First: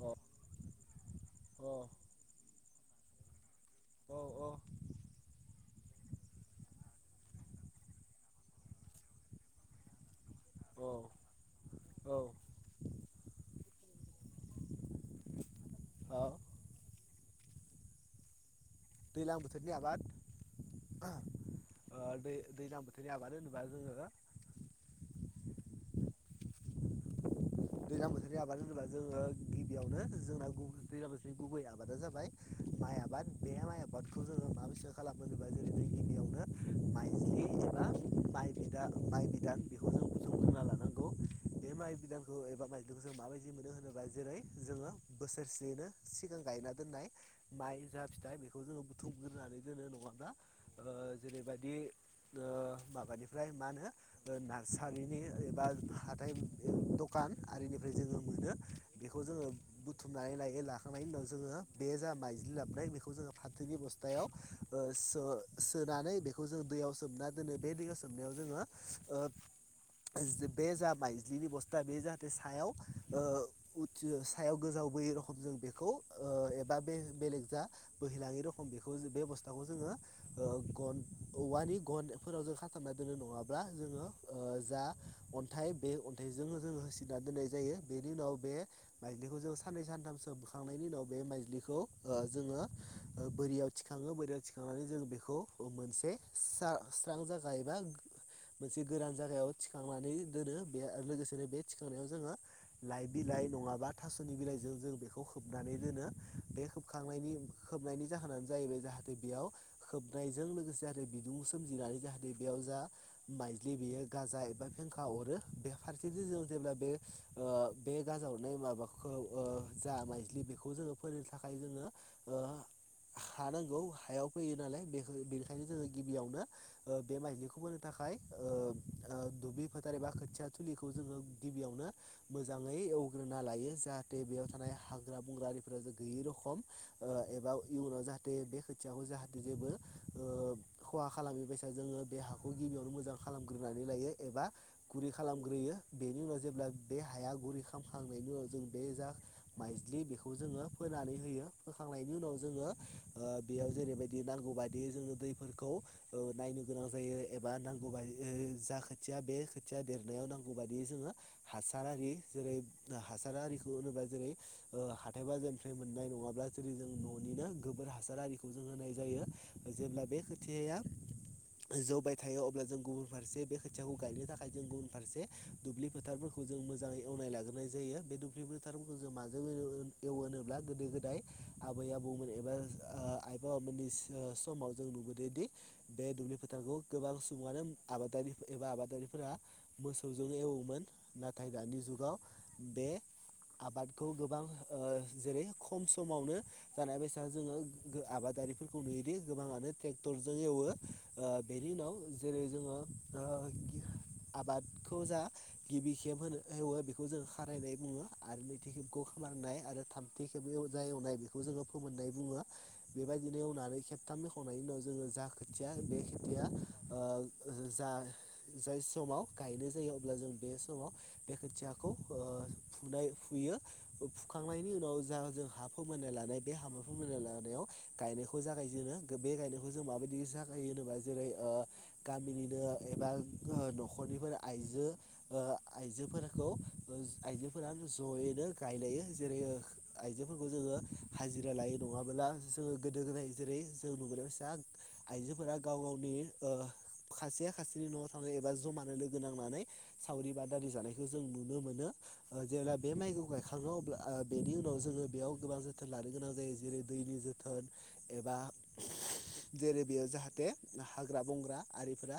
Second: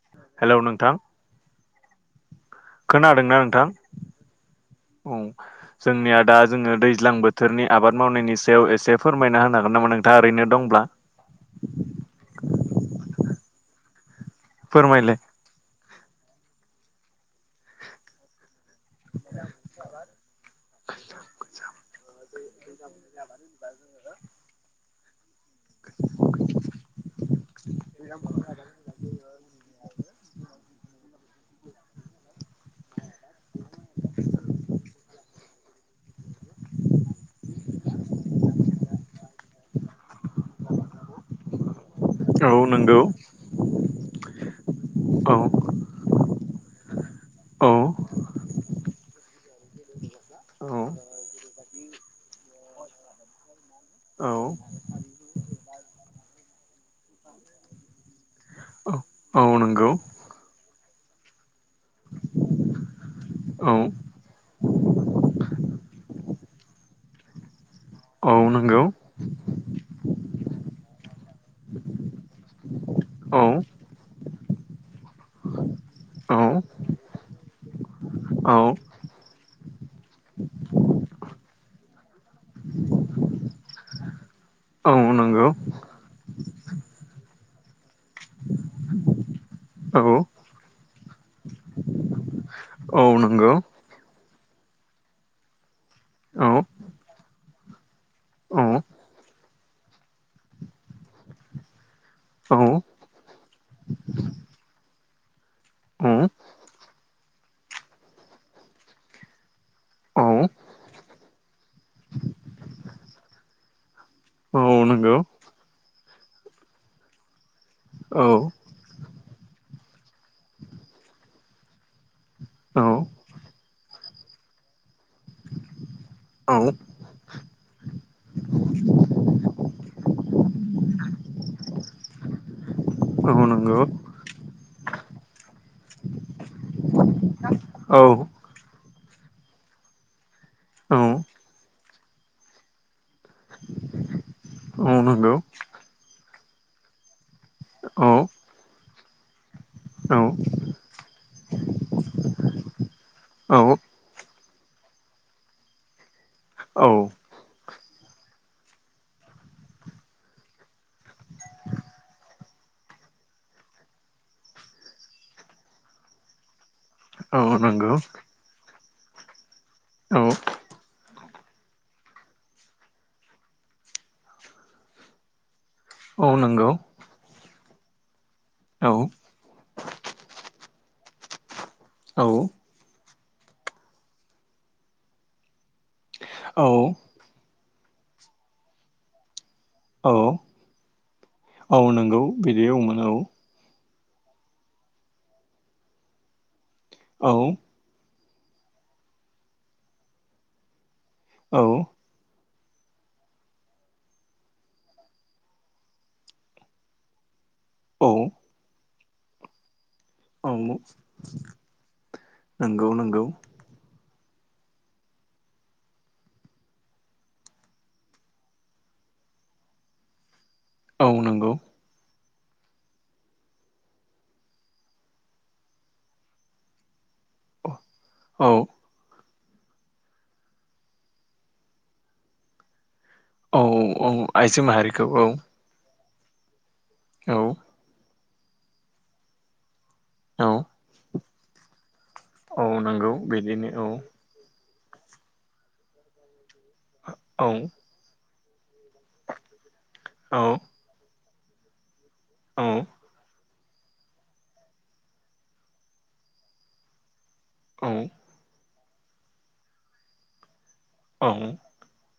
अ hello नोंथां औ खोनादोंना नोंथां औ औ जोंनिया दा जोङो दैज्लां बोथोरनि आबाद मावनायनि सायाव एसे फोरमायना होनो हागोन नामा नोंथाङा ओरैनो दंब्ला औ औ फोरमायलाय [inaudible] दैज्लां बोथोरनि आबाद ओ दै दैज्लां बोथोरनि आबाद होनोबा जोङो [inaudible] दैज्लां बोथोरनि आबाद होनोबा जोङो गिबियावनो जोंना दै-दैज्लां बोसो गुबै आबादा जाबाय माइ आबाद बे माइ आबादखौ जोङो मा बायसा खालामो जेरै जों गिबियावनो माइज्लि [inaudible] माइ बिदा माइ बिदां बेखौ जों ज खा लानांगौ बे माइ बि औ एबा नंगौ माइरंखौ जों माबायदि मोनो होनोबा जेरै जोङो बोसोरसेनो सिगां गायना दोननाय औ माइ जा फिथाइ बेखौ जोङो बुथुमग्रोनानै दोनो नङाबा औ जेरै बायदि [unintelligible] माबानिफ्राय मा होनो ओ नारसारि बा हाथायनि दक [unintelligible] बिखौ जोंङो औ नंगौ बुथुमनानै लायो लाखांनायनि उनाव जोंङो बे जा मायज्लि लाबनाय बेखौ जोंङो औ फाथोनि बसथायाव ओ सो सोनोनै बिखौ जों दैयाव सोम नो दोनो बे दैयाव सोमन्नायाव औ जोंङो नंगौ ओब जि बे जाबाय जि बे थानि जाहाथे सायाव ओ औ उथियो सायाव गोजाव बोयो रखम जों बिखौ ओ औ दा बे बेलेग जा बोहैलांङो औ रखम बेखौ बे बसथाखौ जोंङो ओ गन औवा नि गन फोराव खाथाबना दोनो नंङाब्ला जोंङो ओ जा औ नंगौ अन्थाइ बे अन्थाइ जोंनो जोंङो होसिन्ना दोन्नाय जायो, बिनि उनाव बे माइज्लि सान्नै औ सानथाम सोमखां नायनि उनाव मायज्लिखौ ओ जोंङो औ ओ नंगौ बोरियाव थिखांङो बोरियाव थिखांनानै जोंङो बिखौ मोनसे औ सा- स्रां जागा एबा औ मोनसे गोरान जायागायाव थिखांनानै दोनो बे लोगोसे योरो बे थिखांनायाव जोंङो औ नंगौ लाइ बिलाइ नंङाबा थास'नि बिलाइजों जों बेखौ खोबनानै दोनो। औ बे खोबखांनायनि खोबनायनि जाहोनानो जाहैबाय जाहाथे बेयाव औ खोबनायजों लोगोसे आरो बिदि मुं सोमजिनानै जाहाथे बेयाव जा माइज्लि बेयो गाजा औ एबा फेंखा नंगौ अरो बे फारसे जों जेब्ला बे ओ बे औ गाजावनाय माबाखौ ओ जा माइज्लि बेखौ जोंङो फोर नि थाखाय जोंङो ओ औ हानांगौ हायाव फैयो नालाय बेनिखायनो जोंङो गिबियावनो ओ बे माइलिखौ बोनो थाखाय हाय ओ ओ दुबि फोथार एबा खोथिया फुलिखौ जोंङो गिबियावनो मोजांङै एवग्रोना लायो, जाहाथे बेयाव थानाय हाग्रा बंग्रारिफोरा गैयै रखम ओ एबा इयुनाव जाहाथे बे खोथियाखौ जाहाथे जेबो ओ खहा खालामै बसा जोंङो बे हा खौ गिबियावनो मोजां खालामग्रोनानै लायो एबा गुरै खा गौ बेनि उनाव जेब्ला बे हाया गुरै औ खालामखांनायनि उनाव जों बे जा माइज्लि औ बेखौ जोंङो फोनानै होयो फोखांनायनि उनाव जोंङो ओ बेयाव औ जेरैबायदि नांगौ बायदियै जोंङो दैफोरखौ खौ ओ नायनो गोनां औ जायो एबा नांगौ जा खोथिया बे खोथिया देरनायाव नांगौ बाददियै जोंङो हासारारि जेरै हासार आरिखौ होनोबा जेरै ओ हाथाय बाजारनिफ्राय मोननाय नंङाब्ला जुदि जों औ न'निनो गोबोर नंगौ हासार आरिखौ जों होनाय जायो। जे अब्ला बे औ खोथियाया जौबाय थायो अब्ला जों गुबुन फारसे बे खोथियाखौ गायनो थाखाय जों गबुन फारसे दुब्लि औ फोथारफोरखौ जों नंगौ मोजांङै एवनाय लाग्रोनाय जायो बे दुब्लि फोथारफोरखौ औ जों माजों एवोन एवोनोब्ला गोदो गोदाय आबै आबौमोन औ एबा ओ आइ बाबा मोनन्नि सो-सम समाव जों नुबोदोंदि बे दुब्लि फोथारखौ औ गोबां सुबुंङानो आबादारि एबा आबादारिफोरा मोसौजों औ एवोमोन नाथाय औ दानि जुगाव नंगौ बिदि बे औमोन औ आबादखौ गोबां ओ जेरै खम समावनो जानाय बेसा जोंङो औ गो आबाद गारिफोरखौ नुयोदि गोबांङानो ट्रेक्टर जों एवो बेनि औ उनाव जेरै जोंङो [inaudible] आबादखौ जा गिबि खेब होनो होवो बेखौ जों खारायनाय बुंङो। औ आरो नैथि खेबखौ ख नाय आरो थामथि औ खेवजा एवनाय बेखौ जोंङो फोमोननाय बुङो। नंगौ नंगौ बेबायदिनो एवनानै खेबथाम खावनायनि उनाव जोंङो जा खोथिया बे खोथिया जा जाय समाव गायनाय जायो अब्ला जों बे समाव औ बे नंगौ खोथियाखौ फो फुनाय फुयो। हुखांनायनि उनाव जा जों हा फोमोननाय लानाय बे हाबा फोमोननाय लानायाव गायनायखौ औ जागाय जेनो। गो बे गायनायखौ जों माबायदि जागायो होनोबा जेरै ओ गामिनिनो एबा हो न औ नखरनिफोर आइजो माहारिखौ औ ओ आइजोफोरखौ औ आइजोफोरा जयैनो रायलायो जेरै आइजोफोर औ खौ जोंङो हाजिरा लायो नंङाब्ला औ जोंङो गोदो नंगौ गोदाय जेरै बिदिनो जों [unintelligible] आइजोफोरा गाव गावनि ओ औ खासेया खासेनि न'आव थांनाय एबा जमा लोगो नांनानै सावरि औ बादारि जानायखौ जों नुनो मोनो। औ जेब्ला बे माइखौ गाय थांङो अब्ला बेनि उनाव जोंङो बेयाव गोबां जोथोन लानो गोनां जायो जेरै दैनि जो थोन औ एबा जेरै बेयाव जाहाथे हाग्रा बंग्रा औ आरिफोरा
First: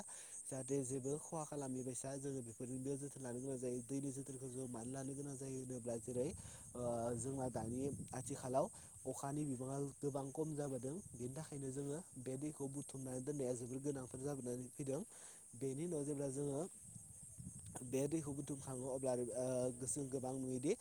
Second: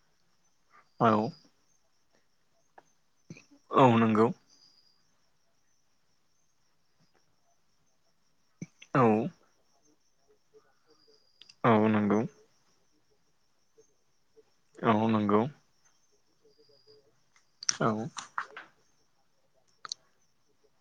जाहाथे औ जेबो खहा खालामैबायसा जोंङो बेफोरजोंबो जोथोन लानो गोनां जायो औ दैनि नंगौ जोथोनखौ जों मानो लानो गोनां जायो होनोब्ला जेरै ओ जोंना दानि आथिखालाव औ अखानि बिबांङा गोबां खम जाबोदों बेनि थाखायनो औ जोंङो नंगौ बे दैखौ बुथुमनानै दोननाया जोबोर गोनां। थाब जाबोनानै औ फैदों नंगौ बेनि उनाव जेब्ला जोंङो औ बे दैखौ बुदुंखाङो अब्ला ओ गोसो गोबां नुयोदि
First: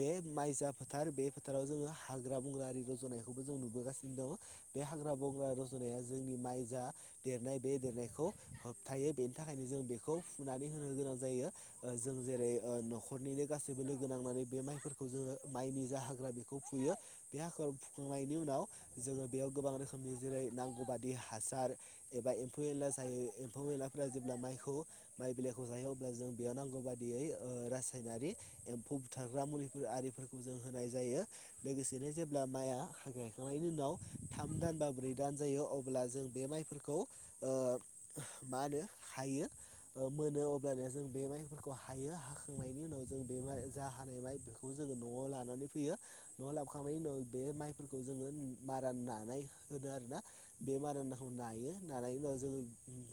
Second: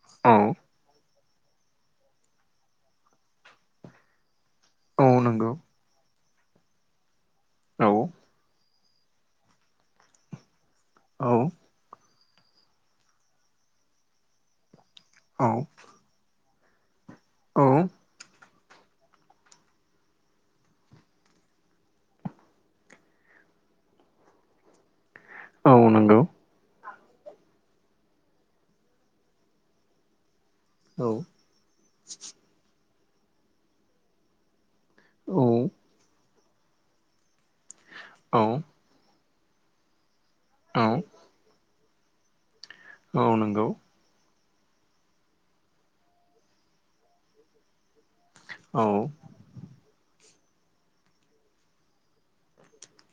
बे औ माइ जा फोथार बे फोथाराव जोङो हाग्रा बंग्रा आरि रज'नायखौबो जों नुबोगासिनो दंङ। बे औ हाग्रा बंग्रा नंगौ रज'नाया जोंनि माइ जा देरनाय बे औ देरनायखौ होबथायो बे थाखायनो जों बेखौ फुनानै होनो गोनां औ जायो ओ जों जेरै ओ न'खरनिनो गासैबो लोगो नांनानै बे माइफोरखौ जोंङो माइनि जा हाग्रा बे खौ फुयो बे हाखर औ औ फुखांनायनि उनाव जोङो बेयाव गोबां रोखोमनि जेरै नांगौ बादि हासार एबा एम्फौ एनला जायो एम्फौ एनला जेब्ला माइखौ माइ बिलाइखौ औ जायो अब्ला नंगौ जों बेयाव नांगौ बा यदियै ओ सायनारि एम्फौ बुथारग्रा मुलिफोर आरिफोर जों होनाय औ जायो लोगोसेनो जेब्ला माइआ गायखांनायनि उनाव थाम दान बा ब्रै दान औ जायो अब्ला जों बे माइफोरखौ ओ औ। मा होनो हायो मोनो औ अब्लानो जों बे माइफोरखौ हायो। खांनायनि उनाव जों औ बे नंगौ जा हानाय माइ जोंङो न'आव लानानै फैयो न'आव लाबोखांनायनि उनाव बे माइ फोरखौ जोंङो औ मारा नानाय होनो आरो ना। बे मारानदाखौ नायो नानायनि उनाव जों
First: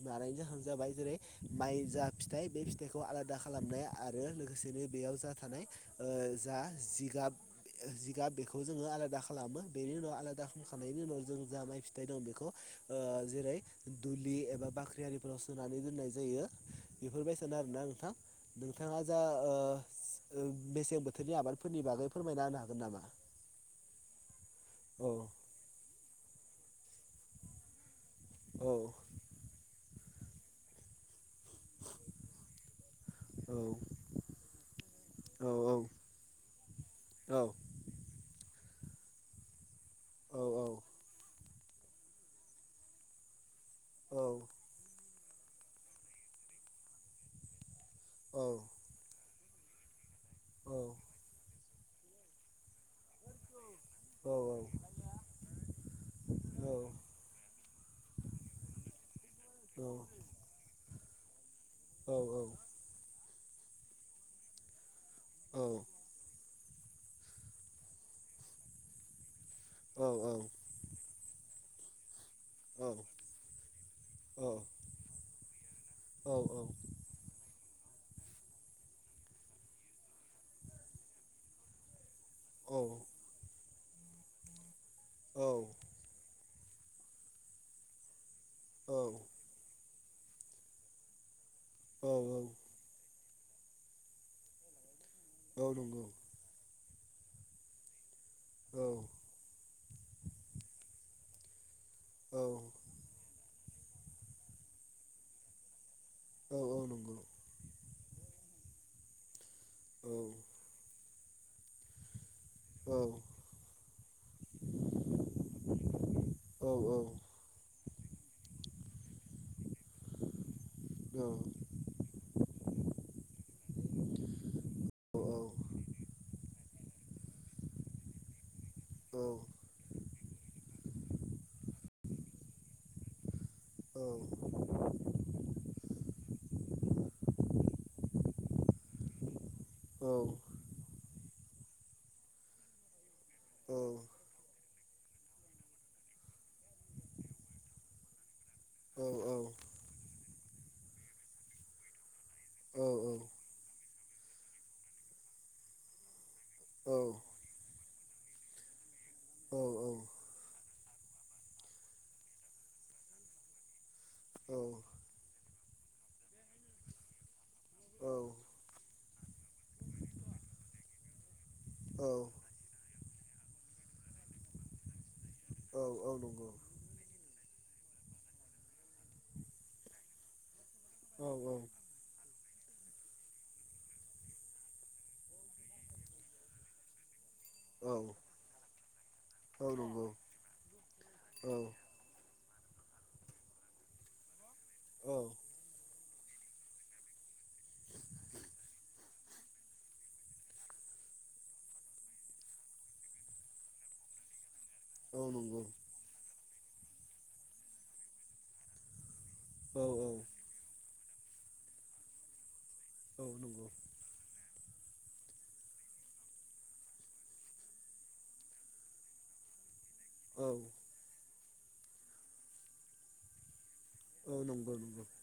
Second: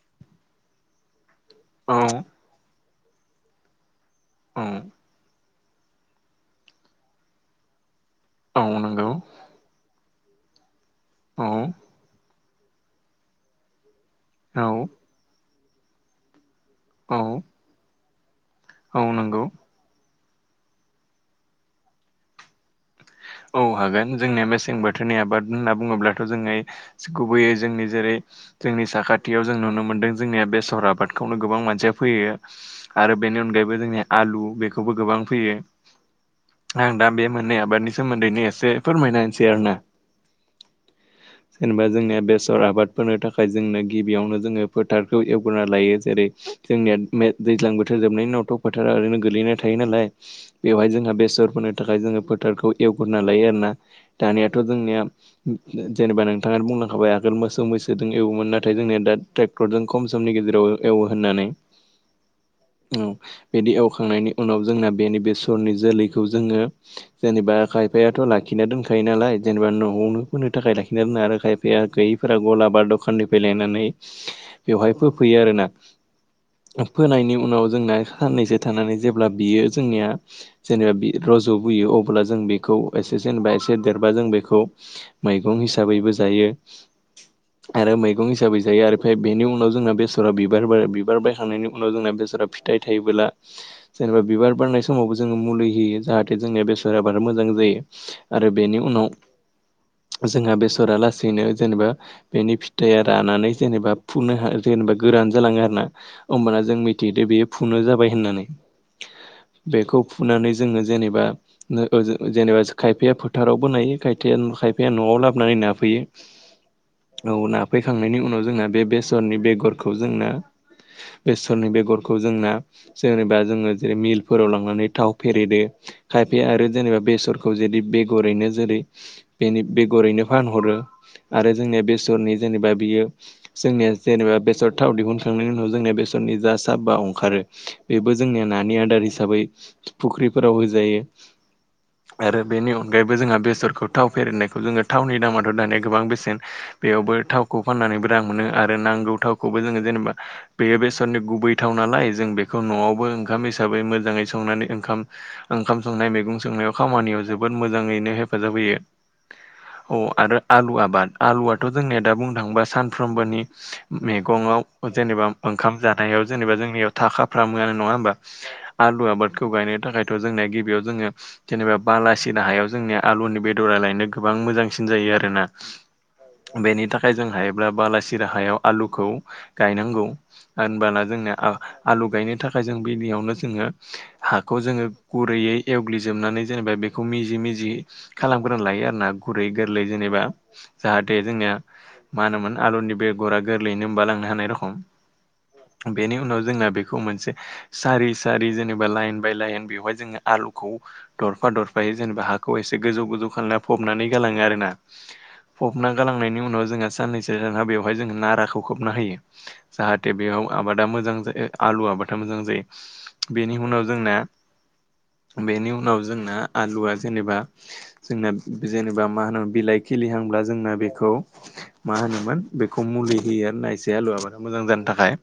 नानायनि जाहोन जाबाय जेरै माइ जा औ फिथाइ बे फिथाइखौ आलादा खालामनाय आरो लोगोसेनो बेयाव जा थानाय ओ जा जिगाब जिगाब बेखौ औ जोंङो नंगौ आलादा खालामो बेनि उनाव आलादा खामखांनायनि उनाव जों औ जा माइ फिथाइ दं बेखौ ओ जेरै दुलि एबा बाख्रिआरि सोनानै दोननाय जायो औ बेफोरबायसानो आरोना नोंथां नोंथाङा जा नंगौ ओ मेसें बोथोरनि आबादफोरनि बागै फोरमायना होनो हागोन नामा? औ हागोन जोंनिया मेसें औ बोथोरनि आबाद होनना बुंङोब्लाथ' जोंङो गुबैयै जोंनि जेरै औ जोंनि साखाथियाव जों नुनो मोनदों जोंनिया बेसर आबाद। खौनो गोबां मानसिया फोयो आरो बेनि औ अनगायैबो जोंनि आलु बेखौबो गोबां औ फैयो। आं दा बे औ मोननै आबादनि सोमोन्दैनो एसे फोरमायना‌होनोसै आरो ना। औ जेनेबा जोंनिया बेसर आबादफोरनि थाखाय जोंनो औ गिबियावनो जोंङो फोथार खौ एवग्रोना लायो जेरै जोंनिया मे दैज्लां बोथोर जोबनायनि औ उनावथ' फोथारा ओरैनो गोलैना थायो नालाय बेवहाय जोंहा बेसर फोनो थाखाय जोंङो फोथारखौ एवग्रोना लायो आरो ना। औ दानियाथ' जोंनिया जेनेबा नोंथाङानो बुंलांखाबाय आगोल मोसौ मैसोजों एवोमोन नाथाय जों निया दा ट्रेक्टरजों खम समनि गेजेराव एवो होननानै औ औ बिदि एवखांनायनि उनाव जोंना बेनि बेसरनि जोलैखौ जोंङो जेनेबा खायफायाथ' लाखिना दोनखायो नालाय। जेनेबा औ न'आवनो फोनो थाखाय लाखिनो दोनो आरो खायफाया गै फोरा गलाबा दखाननिफ्राय लायनानै बेवहाय फोफैयो आरोना। फोनायनि उनाव जोंना साननैसो थानानै जेब्ला बियो जोंनिया जेनेबा बि रज' बोयो अब्ला जों बे खौ एसे जेनबा एसे देरबा जों बेखौ मैगं हिसाबैबो जायो आरो मैगं हिसाबै जायो आरो फाय बेनि उनाव जोंना बे फोरो बिबार बा बिबार बायखांनायनि उनाव औ जोंना बेसरा फिथाइ थायोब्ला जेनेबा बिबार बारनाय समाव जोङो मुलि औ होयो नंगौ जाहाथे जोंनि बेसर आबाद मोजां जायो आरो बेनि औ उनाव जोंहा बेसरा लासैनो जेनेबा औ बेनि फिथाइया रानानै जेनेबा फुननो हा जेनेबा गोरान जालाङो आरो ना। होमबाना जों औ नंगौ मिथिदो बेयो फुनो जाबाय होननानै। बेखौ औ फुनानै जोंङो जेनेबा ओ जेनेबा खायफाया फोथारावबो नायो खायथाया खायफाया न'आव लाबोनानै नाफैयो। औ ना फैखांनायनि उनाव जोंना बे बेसरनि बेगरखौ जोंना औ बेसरनि बेगरखौ जोंना जेनेबा जोंङो जेरै मिलफोराव लांनानै थाव औ फेरेदो खायफाया आरो जेनेबा बेसरखौ जेरदि बेगरैनो जेरै बेनि बेगरैनो फानहरो आरो जोंनिया बेसरनि जेनेबा बियो जोंनिया जेनेबा बेसर थाव दिहुनखांनायनि उनाव जोंनिया बेसर नि जा साबा‌ ओंखारो बेबो जोंनिया नानि आदार हिसाबै फुख्रिफोराव होजायो आरो बेनि अनगायैबो जोंहा बेसरखौ थाव फेरनायखौ जोंङो थावनि दामाथ' दानिया गोबां बेसेन बेयावबो थावखौ फाननानैबो रां मोनो आरो आरो नांगौ थावखौबो जोंङो जेनेबा बेयो बेसरनि गुबै थाव नालाय जों बे न'आवबो ओंखाम हिसाबै मोजाङै संनानै ओंखाम ओंखाम संनाय मैगं संनाय खामानियाव जोबोद मोजाङैनो हेफाजाब होयो अ' आरो आलुआबो बाट आलुआथ' जोंनिया दा बुंनो थाङोबा सानफ्रामबोनि मैगङाव जेनेबा ओंखाम जान जानायाव जेनेबा जोंनियाव थाखाफ्रामोआनो नङा होम्बा आलु आबादखौ गायनो थाखायथ' जों गिबियाव जोङो जेनेबा बालासिना हायाव जोंनिया आलुनि बेदरा लायनो गोबां मोजांसिन जायो आरोना बेनि थाखाय जोंहाय ब्ला बालासिरा हायाव आलुखौ गायनांगौ होनबाना जोंना औ आलु गायनो थाखाय जोङो गिबियावनो जोङो हाखौ जोंङो गुरैयै एवग्लि। जोबनानै जेनेबा बेखौ मिजि मिजि खालामग्रो लायो आरोना गुरै गोरलै जेनेबा। जाहाथे जोंनिया मा होनोमोन आलुनि बेगरा गोरलैयैनो होनबालांनो हानाय रखम बेनि उनाव जोंहा बेखौ मोनसे सारि सारि जेनेबा लाइन बाय लाइन बेवहाय जोङो आलुखौ दरफा दरफायै जेनेबा हाखौ एसे गोजौ गोजौ खालामना फबनानै गालाङो आरोना फबना गालांनायनि उनाव जोंहा साननैसो जानहा बेवहाय जोङो नाराखौ खोबना होयो। जाहाथे बेयाव आबादा मोजां जायो [inaudible] आलु आबादा मोजां जायो। बेनि उनाव जोंना बेनि उनाव जोंना आलुआ जेनेबा जोंना जेनेबा मा होनो बिलाइ खिलिहांब्ला जोंना बेखौ मा होनोमोन बेखौ मुलि होयो आरो नायसै बे आलु आबादा मोजां जानो थाखाय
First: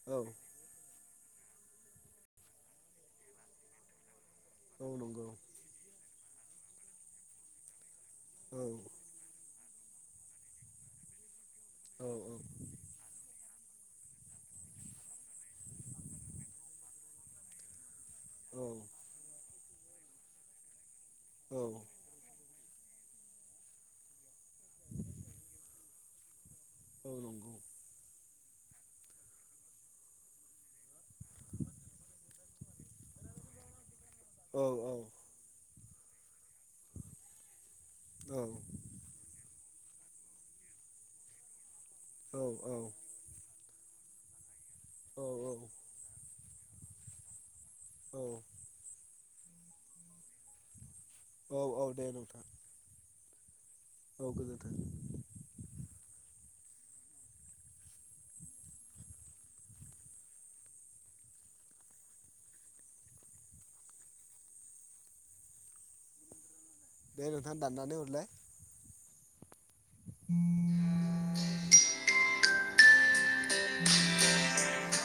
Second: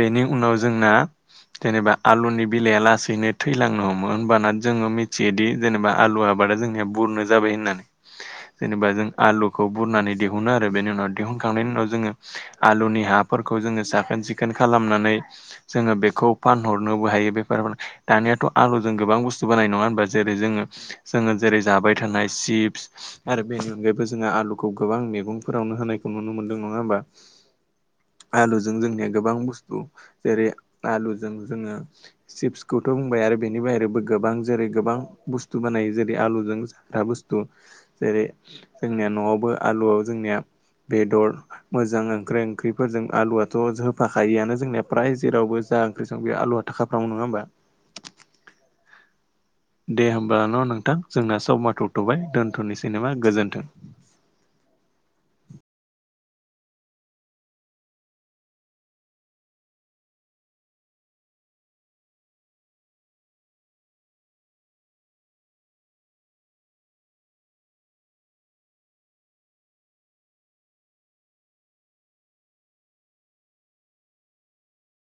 बेनि उनाव जोंना जेनेबा आलुनि बिलाइया लासैनो थैलांनो हमो बाना जोङो मिथियोदि जेनेबा आलु आबादा जोंनिया बुरनो जाबाय होननानै जेनेबा जों आलुखौ बुरनानै दिहुनो आरो बेनि उनाव दिहुनखांनायनि उनाव जोङो आलुनि हा फोरखौ जोङो साखोन सिखोन खालामनानै जोङो बेखौ फानहरनोबो हायो बेरफोरनो एाथ' आलु जों गोबां बुस्थु बानायो नङा होम्बा जै जोङो जोङो जेरै जाबाय थानाय चिप्स आरो बेनि बेबो जोंहा आलुखौ गोबां मेगंफोरावनो होनायखौ नुनो मोनदों नङा होमबा आलुजों जोंनिया गोबां बुस्थु जेरै आलुजों जोङो चिप्सखौथ' बुंबाय आरो बेनि बाहेरैबो गोबां जेरै गोबां बुस्थु बानायो जेरै आलुजों [unintelligible] बुस्थु जेरै जोंनिया न'आवबो आलुआव जोंनिया बेदर मोजां [unintelligible] ओंख्रिफोरजों आलुआ थ' होफाखायो आनो जोंनिया फ्राय जेरावबो जा ओंख्रि सं बेयो आलुआ थाखाफ्रामो नङा होम्बा दे होमबा न' नोंथां जोंना स समा दे थौथ'बाय नोंथां दोनथ'निसै नामा गोजोन्थों। औ गोजोन्थों दे नोंथां दाननानै हरलाय [inaudible] [inaudible]